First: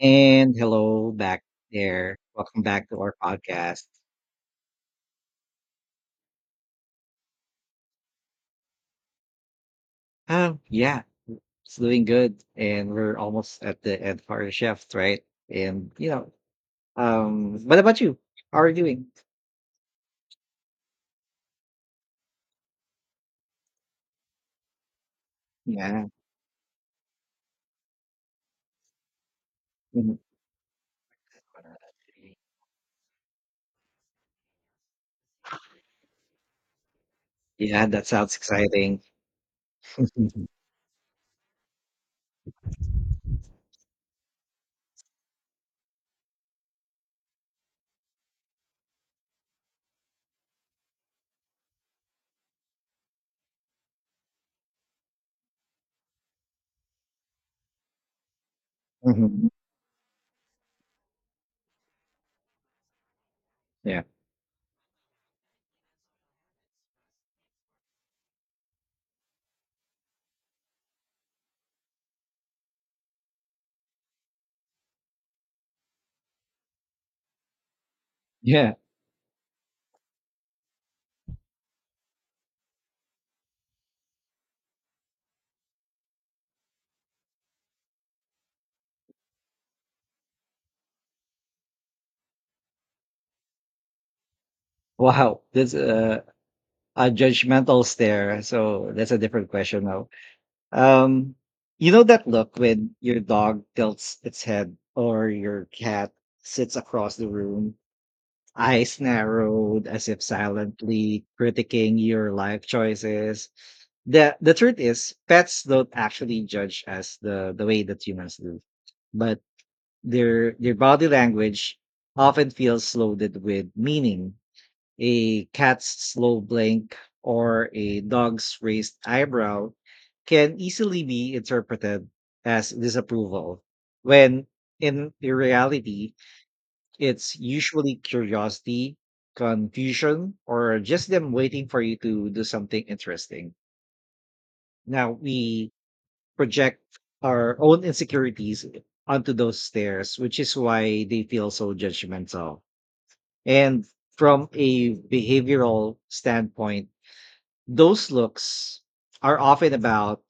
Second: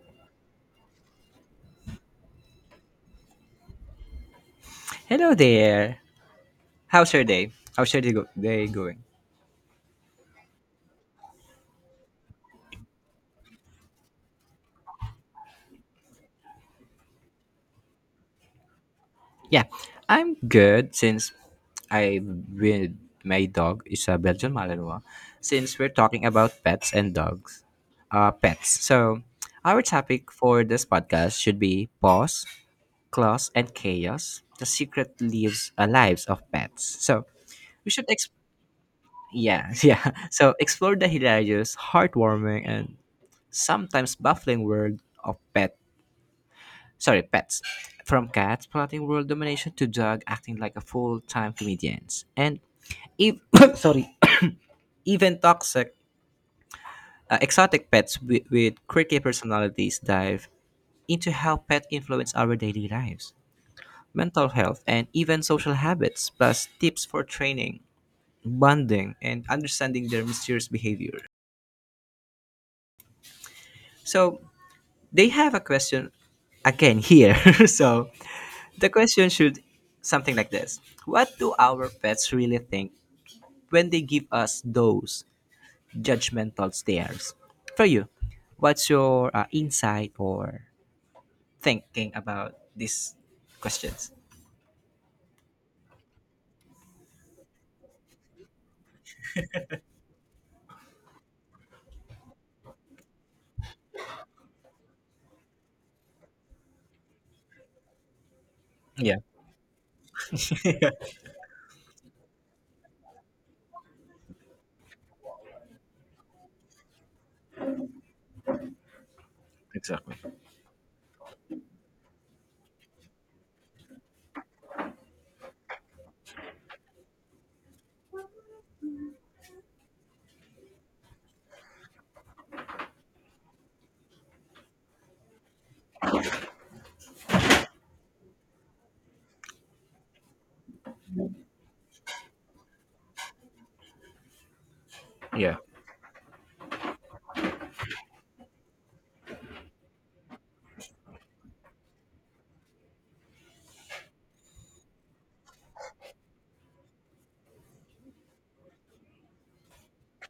And hello back there. Welcome back to our podcast. Hello there. How's your day? Day going? Yeah, it's doing good. And we're almost at the end of our shift, right? And you know, what about you? How are you doing? Yeah, I'm good since I with my dog is a Belgian Malinois. Since we're Yeah. talking about pets and dogs, pets. So our Mhm. topic for this podcast should be paws, claws, and chaos: the secret lives of pets. So Yeah, we that should exp- sounds exciting. yeah yeah. Mhm. So explore the hilarious, heartwarming, and sometimes baffling world of pets. From cats plotting world domination to dog acting like a full-time comedians. And ev- sorry, even toxic exotic pets with quirky Mhm. personalities dive into how pet influence our daily lives, Yeah. mental health, and even social habits, plus tips for training, bonding, and understanding their mysterious behavior. So they have a question again here. So Yeah. the question should something like this: What do our pets really think when they give us those judgmental stares. For you, what's your insight or thinking about these questions? Wow. That's a judgmental stare. So that's a different question now. Um, you know that look when your dog tilts its head or your cat sits across the room, eyes Yeah, narrowed as if silently critiquing your life choices. The truth is pets don't actually judge us the way that humans do, but their body language often feels loaded with meaning, a cat's slow blink or a dog's raised eyebrow can easily be interpreted as disapproval, when in reality, it's usually curiosity, confusion, or just them waiting for you to do something interesting. Now, yeah, we project our own insecurities onto those stares, which is why they feel so judgmental. And from a behavioral standpoint, those looks are often about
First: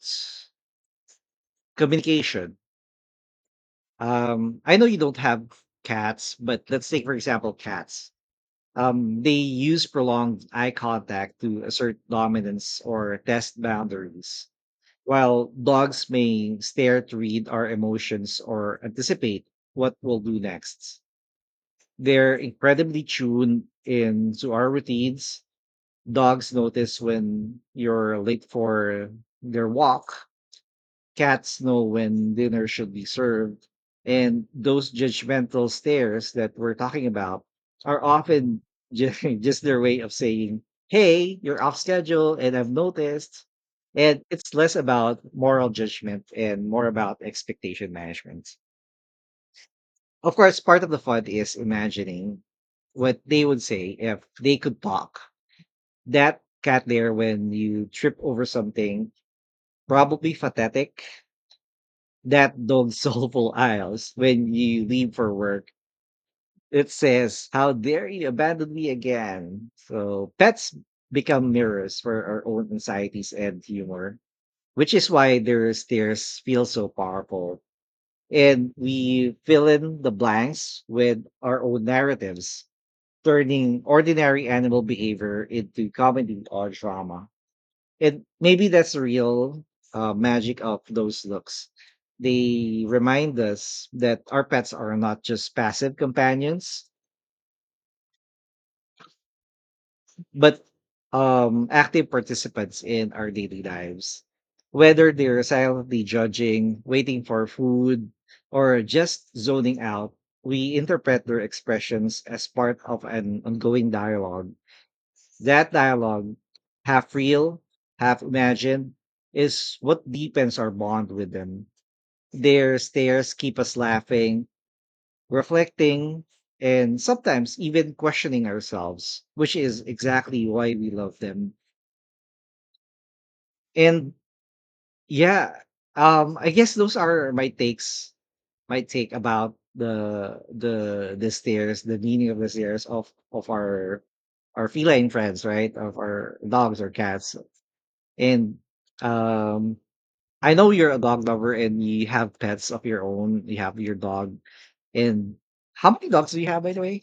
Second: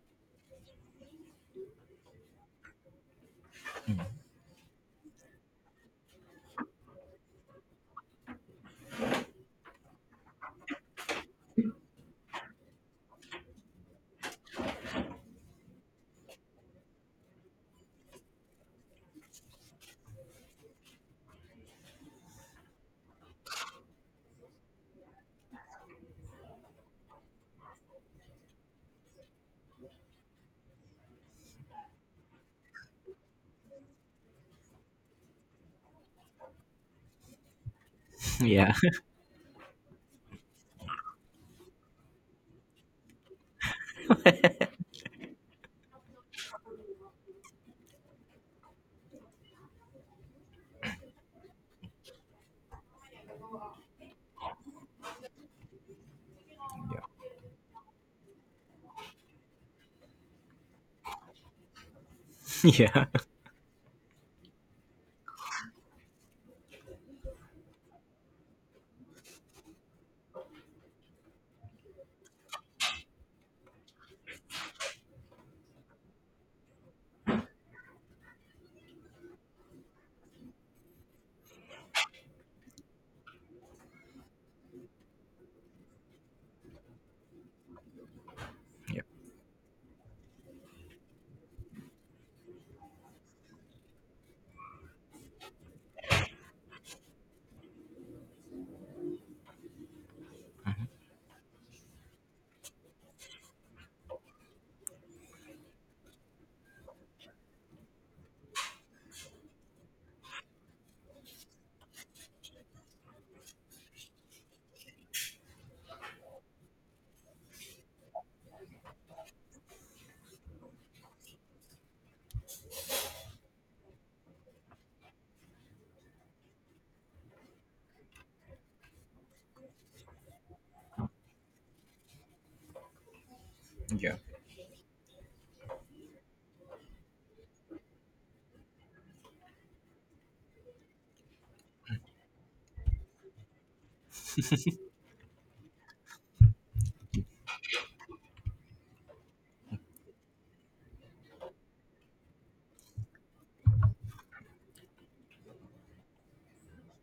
communication. I know you don't have cats, but let's take, for example, cats. They use prolonged eye contact to assert dominance or test boundaries, while dogs may stare to read our emotions or anticipate what we'll do next. They're incredibly tuned into our routines. Dogs notice when you're late for their walk. Cats know when dinner should be served, and those judgmental stares that we're talking about are often yeah, ju- just their way of saying, "Hey, you're off schedule, and I've noticed." And it's less about moral judgment and more about expectation management. Of course, part of the fun is imagining what they would say if they could talk. That cat there when you trip over something, probably pathetic, that yeah, those yeah, soulful aisles when you leave for work. It says, "How dare you abandon me again?" So pets become mirrors for our own anxieties and humor, which is why their stares feel so powerful. And we fill in the blanks with our own narratives, turning ordinary animal behavior into comedy or drama. And maybe that's the yeah, real magic of those looks. They remind us that our pets are not just passive companions, but active participants in our daily lives. Whether they're silently judging, waiting for food, or just zoning out, we interpret their expressions as part of an ongoing dialogue. That dialogue, half real, half imagined, is what deepens our bond with them. Their stares keep us laughing, reflecting, and sometimes even questioning ourselves, which is exactly why we love them. And yeah. yeah, I guess those are my takes, my take about the stairs, the meaning of the stairs of our feline friends, right? Of our dogs or cats. And um I know you're a dog lover and you have pets of your own. You have your dog. And how many dogs do you have, by the way?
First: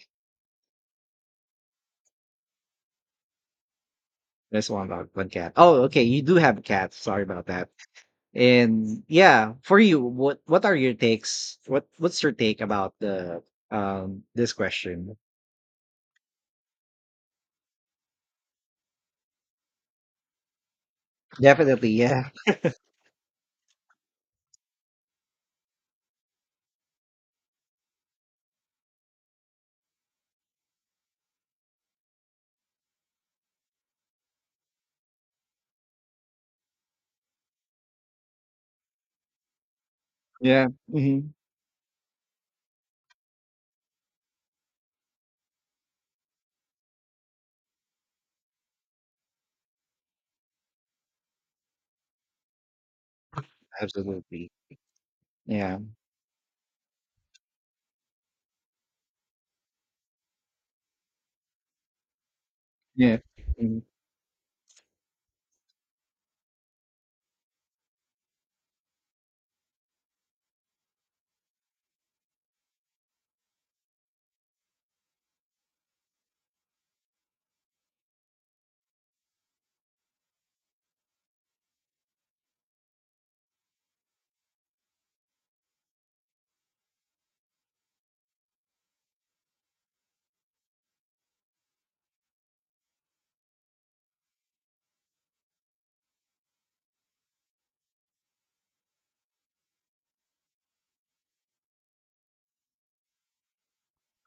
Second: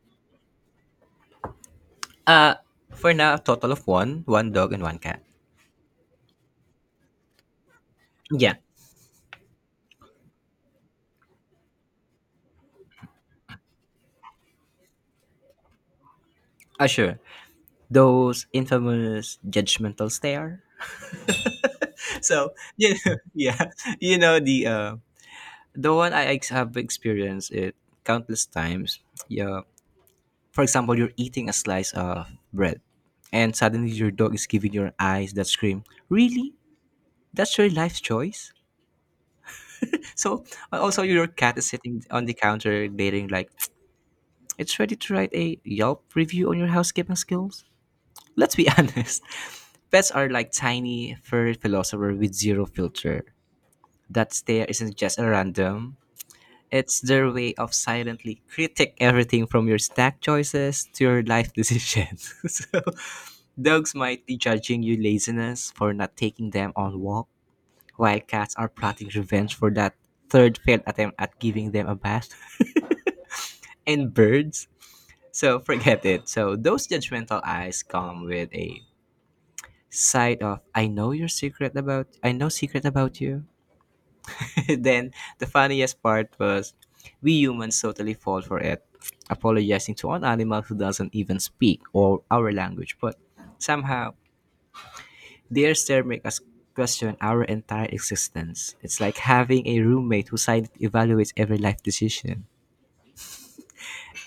Uh, for now, a total of one There's dog and one one dog, cat. one cat. Oh, okay. You do have a cat. Sorry about that. Yeah, And yeah, for you, what are your takes? What's your take about the this question? Sure. Those infamous judgmental stare. Definitely, yeah. So yeah, yeah, you know the one have experienced it countless times. Yeah, for example, you're eating a slice of bread and suddenly your dog is giving your eyes that scream, really? That's your life choice? So, Yeah. Also, Hmm. your cat is sitting on the counter dating, like, it's ready to write a Yelp review on your housekeeping skills? Let's be honest. Pets are like tiny, furry philosopher with zero filter. That Absolutely. stare isn't just a Yeah. random, it's their way of silently critic everything from your snack choices to your life decisions. So, Yeah. Mhm. dogs might be judging you laziness for not taking them on walk, while cats are plotting revenge for that third failed attempt at giving them a bath. And birds, so forget it. So those judgmental eyes come with a side of I know secret about you. Then the funniest part was we humans totally fall for it, apologizing to an animal who doesn't even speak or our language, but somehow their stare make us question our entire existence. It's like having a roommate who silently evaluates every life decision,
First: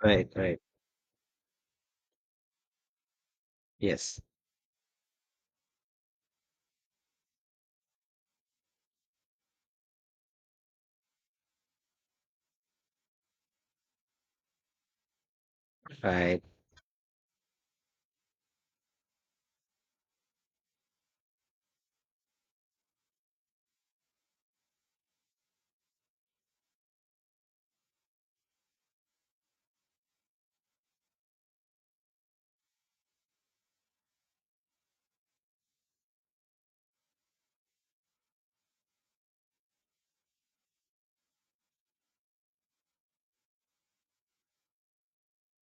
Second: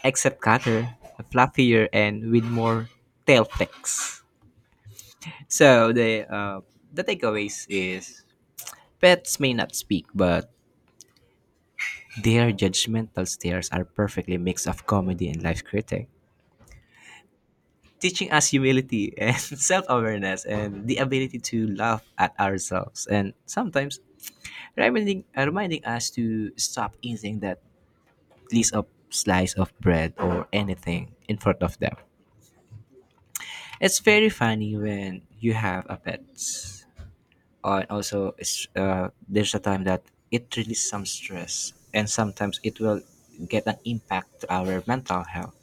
Right. except Right. Cutter, fluffier and with more tail Yes. flicks. So the takeaways is pets may not speak, but their judgmental stares are perfectly mix of comedy and life critic, Right. teaching us humility and self-awareness and the ability to laugh at ourselves and sometimes reminding us to stop eating that piece of slice of bread or anything in front of them. It's very funny when you have a pet. And also, there's a time that it releases some stress and sometimes it will get an impact to our mental health.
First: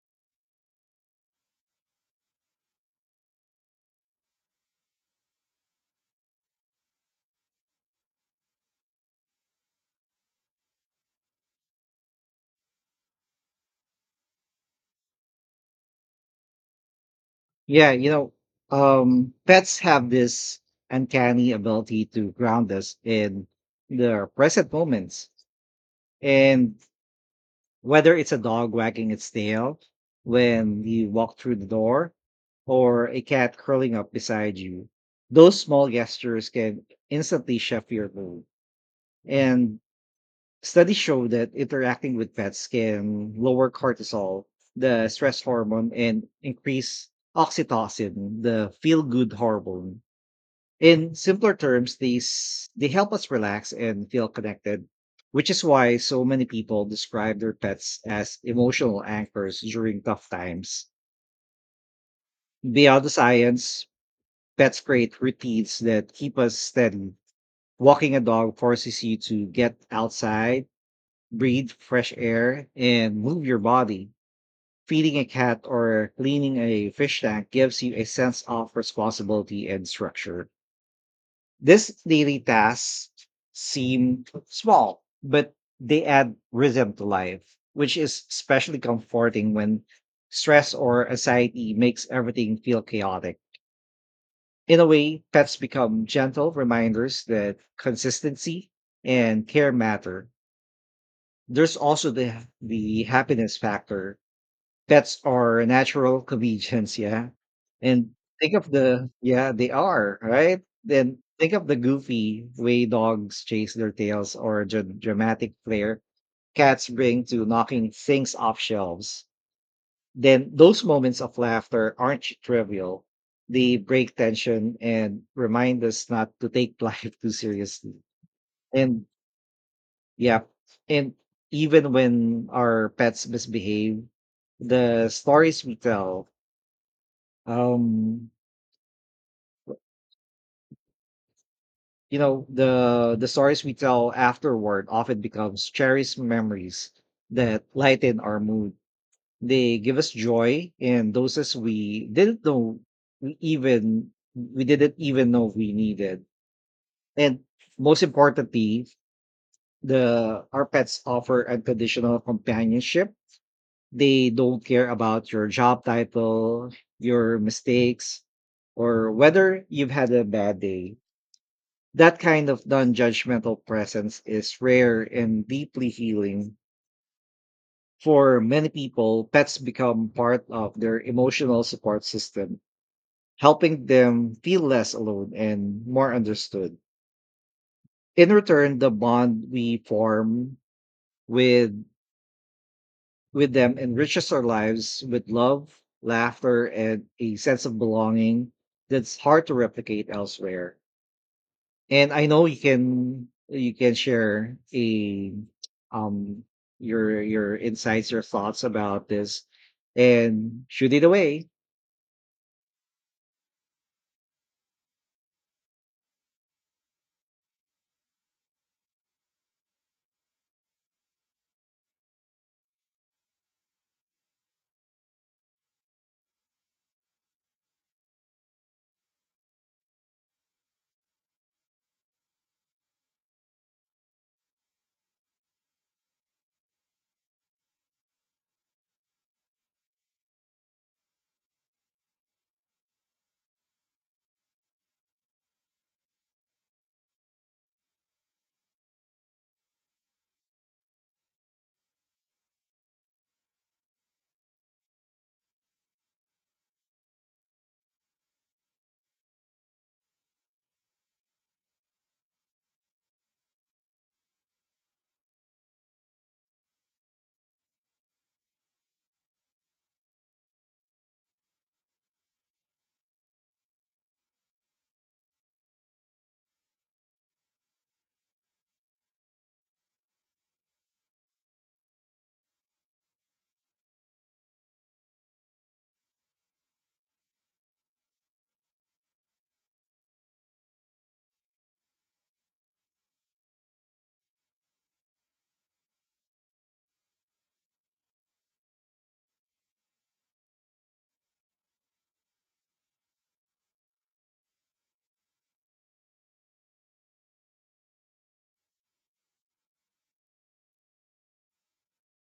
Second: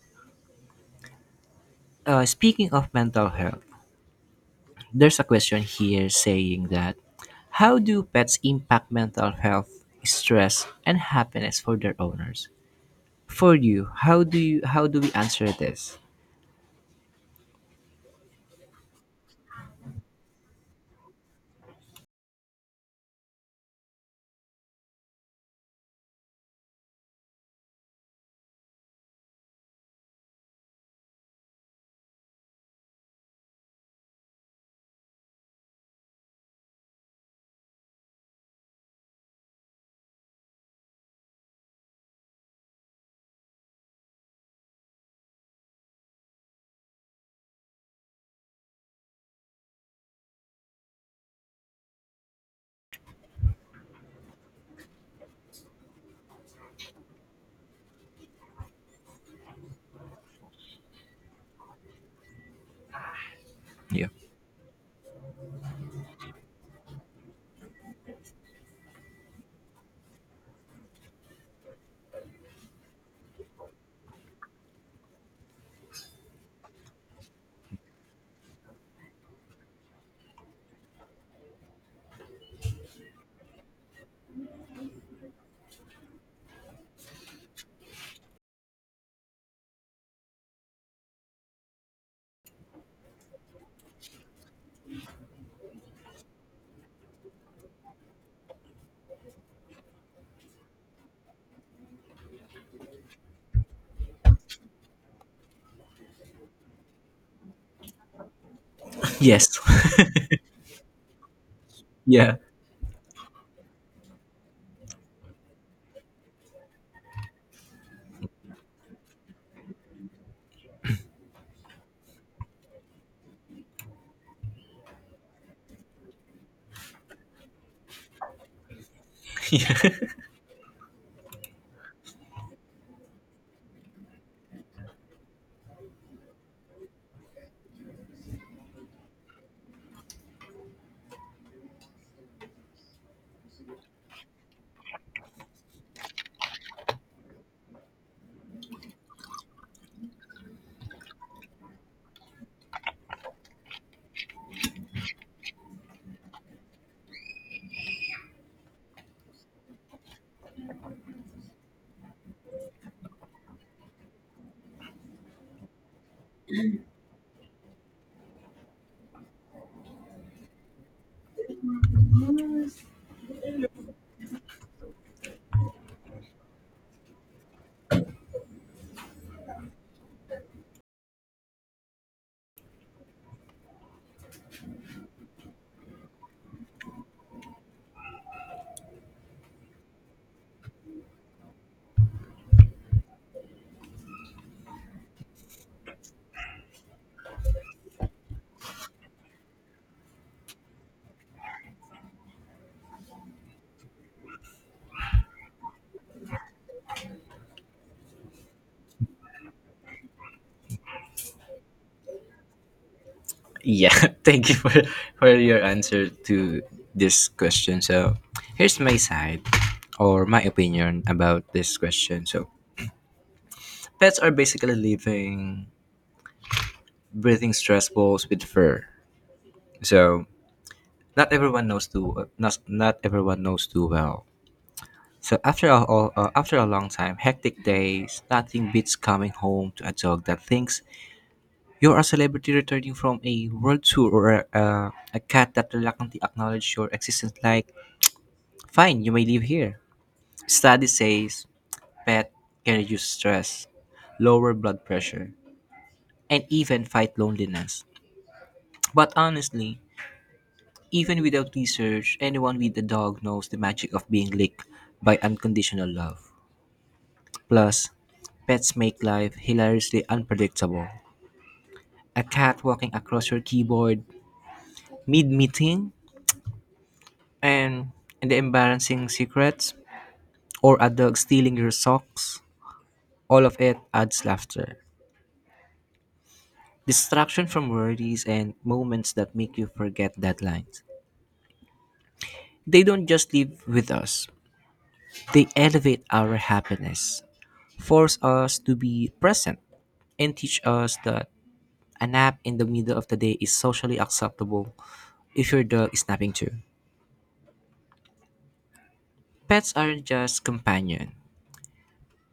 Speaking of mental health, there's a question here saying that how do pets impact mental health, stress, and happiness for their owners? For you, how do we answer this? Yeah, you know, pets have this uncanny ability to ground us in the present moments. And whether it's a dog wagging its tail when you walk through the door or a cat curling up beside you, those small gestures can instantly shift your mood. And studies show that interacting with pets can lower cortisol, the stress hormone, and increase oxytocin, the feel good hormone. In simpler terms, these they help us relax and feel connected, which is why so many people describe their pets as emotional anchors during tough times. Beyond the science, Yeah. pets create routines that keep us steady. Walking a dog forces you to get outside, breathe fresh air, and move your body. Feeding a cat or cleaning a fish tank gives you a sense of responsibility and structure. These daily tasks seem small, but they add rhythm to life, which is especially comforting when stress or anxiety makes everything feel chaotic. In a way, pets become gentle reminders that consistency and care matter. There's also the happiness factor. Pets are natural comedians, yeah, and think of the, Yes. yeah, they are, right? Then think of the Yeah. goofy way dogs chase their tails or the dramatic flair cats bring to knocking things off shelves. Then those moments of laughter aren't trivial. They break tension and remind us not to take life too seriously. And Yeah. yeah, and even when our pets misbehave, the stories we tell. Um, the stories we tell afterward often becomes cherished memories that lighten our mood. They give us joy in doses we didn't even know we needed. And most importantly, the our pets offer unconditional companionship. They don't care about your job title, your mistakes, or whether you've had a bad day. That kind of non judgmental presence is rare and deeply healing. For many people, pets become part of their emotional support system, helping them feel less alone and more understood. In return, the bond we form with, with them enriches our lives with love, laughter, and a sense of belonging that's hard to replicate elsewhere. And I know you can, you can share a um your insights, your thoughts about this, and shoot it away. Yeah. Thank you for your answer to this question. So, here's my side or my opinion about this question. So, pets are basically living breathing stress balls with fur. So, Not everyone knows too well. So after a long time, hectic days, nothing beats coming home to a dog that thinks you're a celebrity returning from a world tour or a cat that reluctantly acknowledges your existence like, fine, you may live here. Study says pet can reduce stress, lower blood pressure, and even fight loneliness. But honestly, even without research, anyone with a dog knows the magic of being licked by unconditional love. Plus, pets make life hilariously unpredictable. A cat walking across your keyboard mid meeting, and the embarrassing secrets, or a dog stealing your socks. All of it adds laughter. Distraction from worries and moments that make you forget deadlines. They don't just live with us, they elevate our happiness, force us to be present and teach us that a nap in the middle of the day is socially acceptable if your dog is napping too. Pets aren't just companion.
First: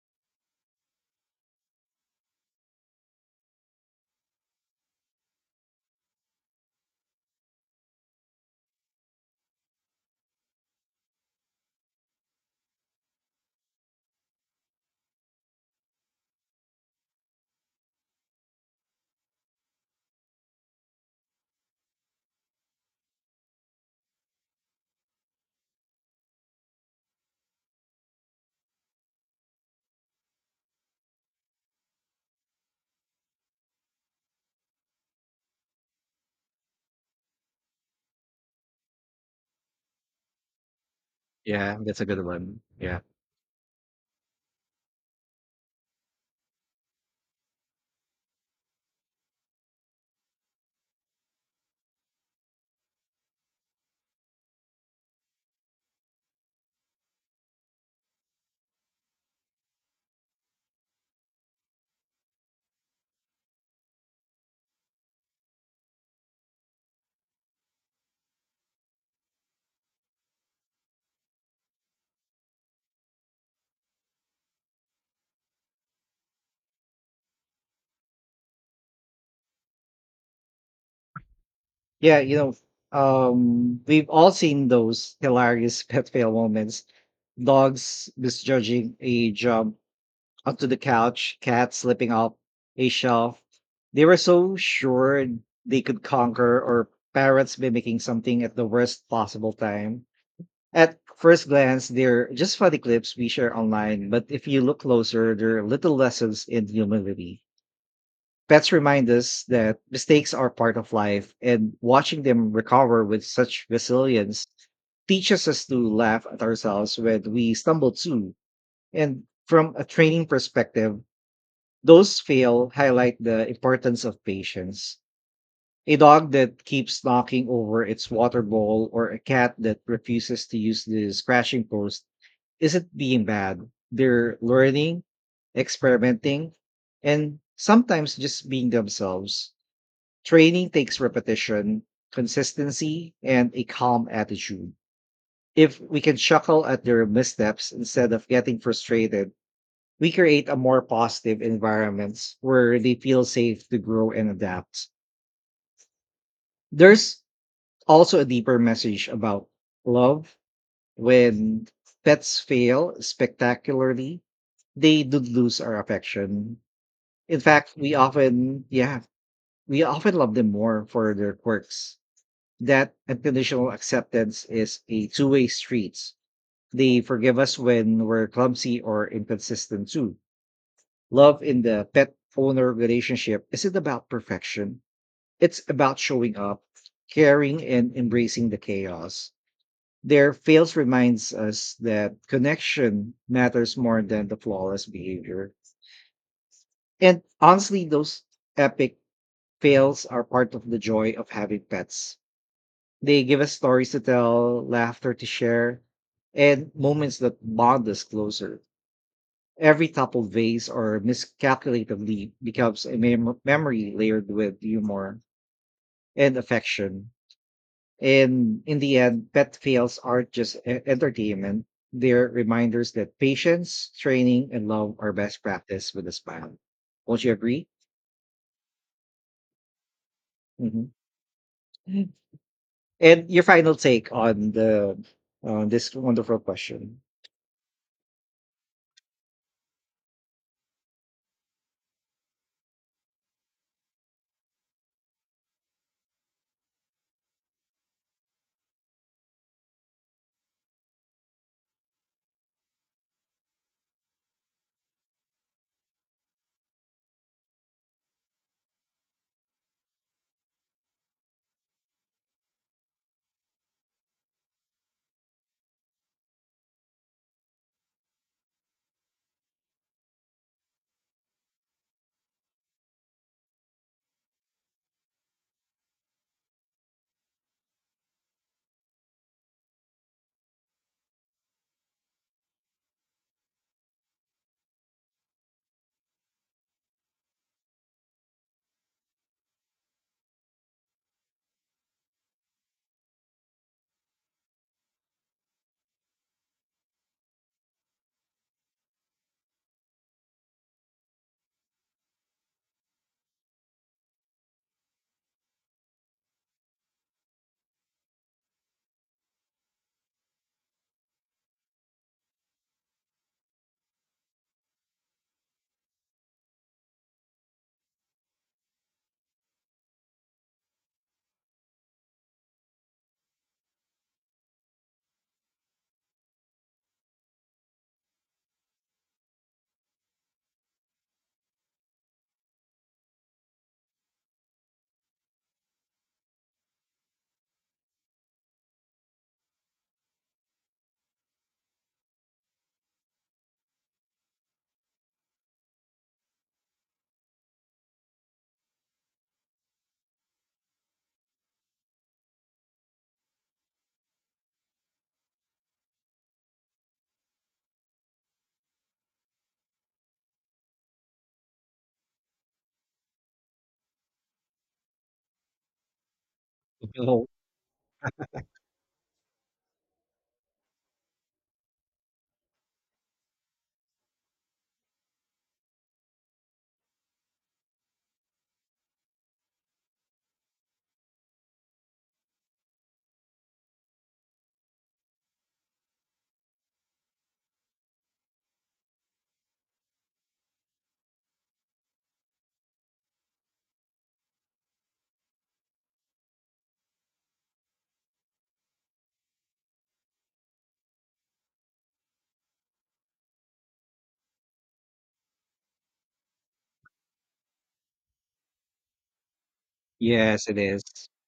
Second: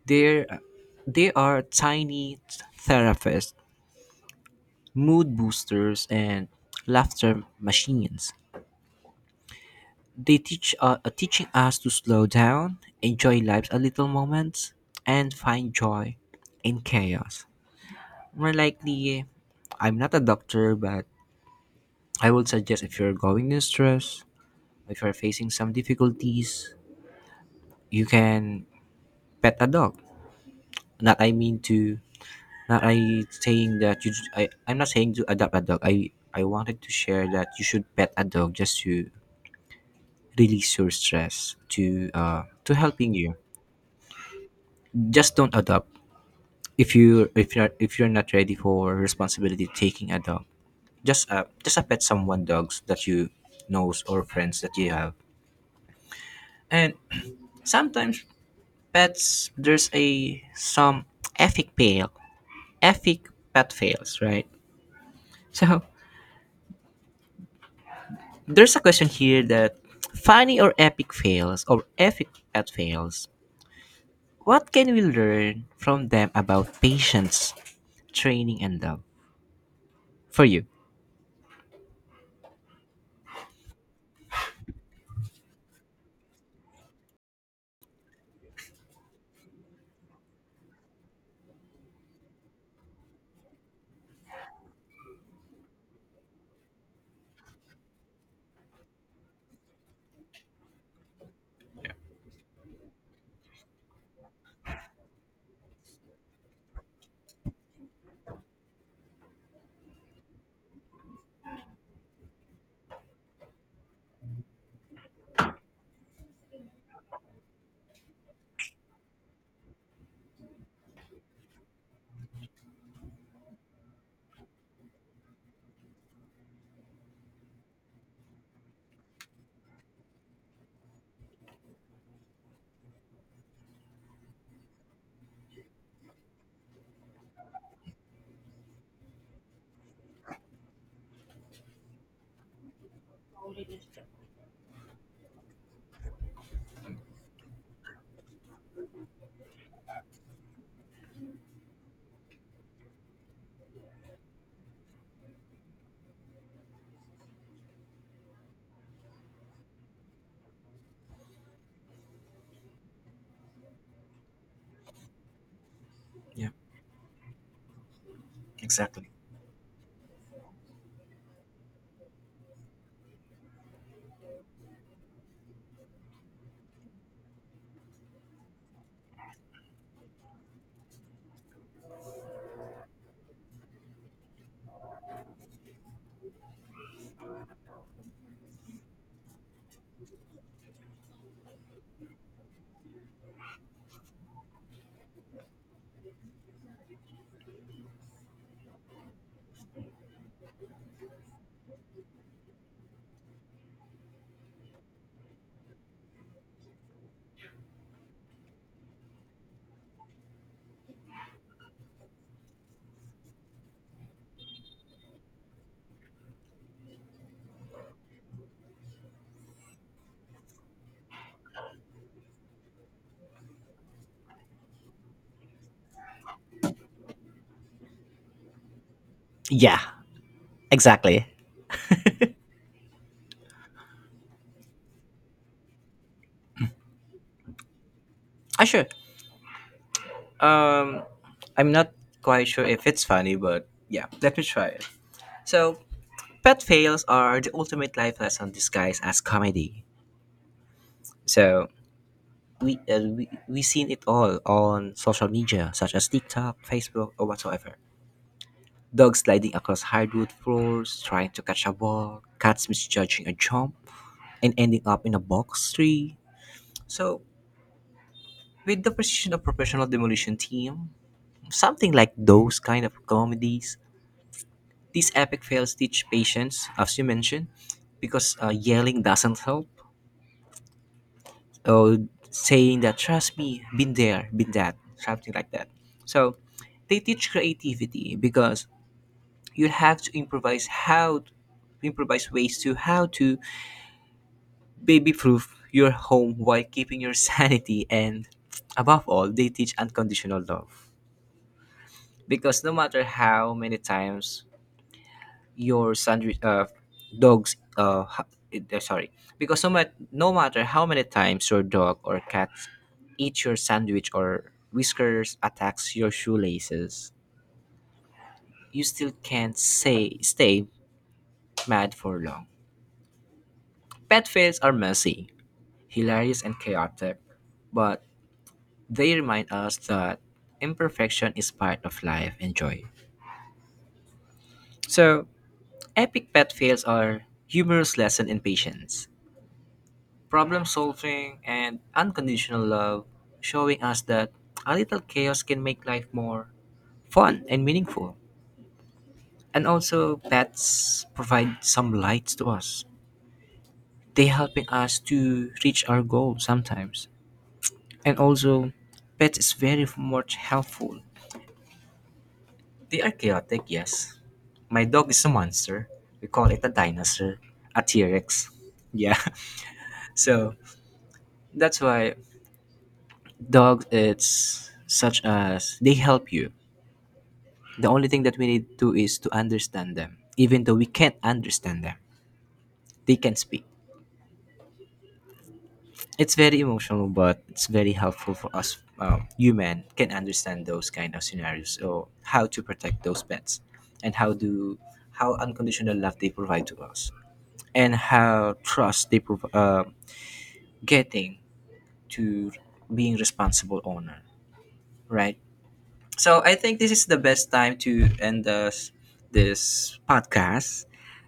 They're they are tiny therapists, mood boosters, and laughter machines. They teaching us to slow down, enjoy life's a little moments, and find joy in chaos. More likely, I'm not a doctor, but I would suggest if you're going in stress, if you're facing some difficulties, you can pet a dog. Not I mean to not I saying that you j- I'm not saying to adopt a dog. I wanted to share that you should pet a dog just to release your stress Yeah, that's a good one. to Yeah. helping you. Just don't adopt if you're not ready for responsibility taking a dog. Just a pet someone dogs that you knows or friends that you have. And sometimes pets there's a some ethic fail epic pet fails, right? So there's a question here that funny or epic pet fails. What can we learn from them about patience, training, and love for you? Yeah, you know, we've all seen those hilarious pet fail moments. Dogs misjudging a jump onto the couch, cats slipping off a shelf. They were so sure they could conquer, or parrots mimicking something at the worst possible time. At first glance, they're just funny clips we share online, but if you look closer, there are little lessons in humility. Pets remind us that mistakes are part of life, and watching them recover with such resilience teaches us to laugh at ourselves when we stumble too. And from a training perspective, those fail highlight the importance of patience. A dog that keeps knocking over its water bowl or a cat that refuses to use the scratching post isn't being bad. They're learning, experimenting, and sometimes just being themselves. Training takes repetition, consistency, and a calm attitude. If we can chuckle at their missteps instead of getting frustrated, we create a more positive environments where they feel safe to grow and adapt. There's also a deeper message about love. When pets fail spectacularly, they do lose our Yeah. affection. In fact, we often, yeah, we often love them more for their quirks. That unconditional acceptance is a two-way street. They forgive us when we're clumsy or inconsistent too. Love in the pet owner relationship isn't about perfection, it's about showing up, caring, and embracing the chaos. Their fails reminds us that connection matters more than the flawless behavior. And honestly, those epic fails are part of the joy of having pets. They give us stories to tell, laughter to share, and moments that bond us closer. Every toppled vase or miscalculated leaf becomes a memory layered with humor and affection. And in the end, pet fails aren't just entertainment, they're reminders that patience, training, and love are best practice with a smile. Won't you agree? Yeah. Hmm. Exactly. And your final take on the, on this wonderful question. Ah, sure. Um, I'm not quite sure if it's funny, but yeah, let me try it. So, pet fails are the ultimate life lesson disguised as comedy. So, we seen it all on social media such as TikTok, Facebook, or whatsoever. Dogs sliding across hardwood floors, trying to catch a ball, cats misjudging a jump, and ending up in a box tree. So, with the precision of professional demolition team, something like those kind of comedies, these epic fails teach patience, as you mentioned, because yelling doesn't help. Oh, saying that trust me, been there, been that, something like that. So they teach creativity because you have to improvise ways to how to baby proof your home while keeping your sanity and above all they teach unconditional love because no matter how many times your sandwich dogs ha- sorry because no, mat- no matter how many times your dog or cat eats your sandwich or whiskers attacks your shoelaces you still can't say stay mad for long. Pet fails are messy, hilarious and chaotic, but they remind us that imperfection is part of life and joy. So epic pet fails are humorous lesson in patience, problem solving, and unconditional love, showing us that a little chaos can make life more fun and meaningful. And also, pets provide some lights to us. They helping us to reach our goal sometimes. And also, pets is very much helpful. They are chaotic, yes. My dog is a monster. We call it a Oh, dinosaur, a T-Rex. Yeah. So that's why dogs it's such as they help you. The only thing that we need to do is to understand them. Even though we can't understand them, they can speak. It's very emotional, but it's very helpful for us human can understand those kind of scenarios. So how to protect those pets, and how unconditional love they provide to us, and how trust they prov- getting to being responsible owner, right? So I think this is the best time to end this yes, it is. podcast.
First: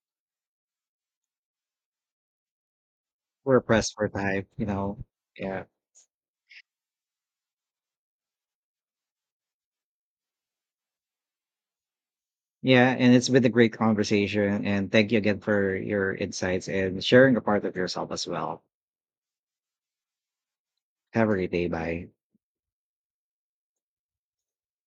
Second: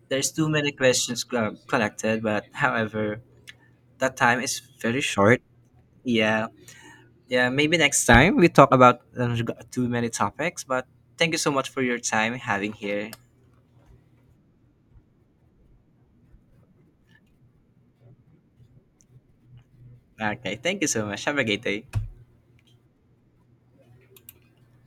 There's too many questions collected, but however, We're pressed for that time time, is you very know. short. Yeah. Yeah, yeah. Maybe next time we talk about too many topics. But thank you so much for your time having Yeah, here. and it's been a great conversation and thank you again for your insights and sharing a part of yourself as well. Okay, thank you so much. Have a Have a great great day. day. Bye.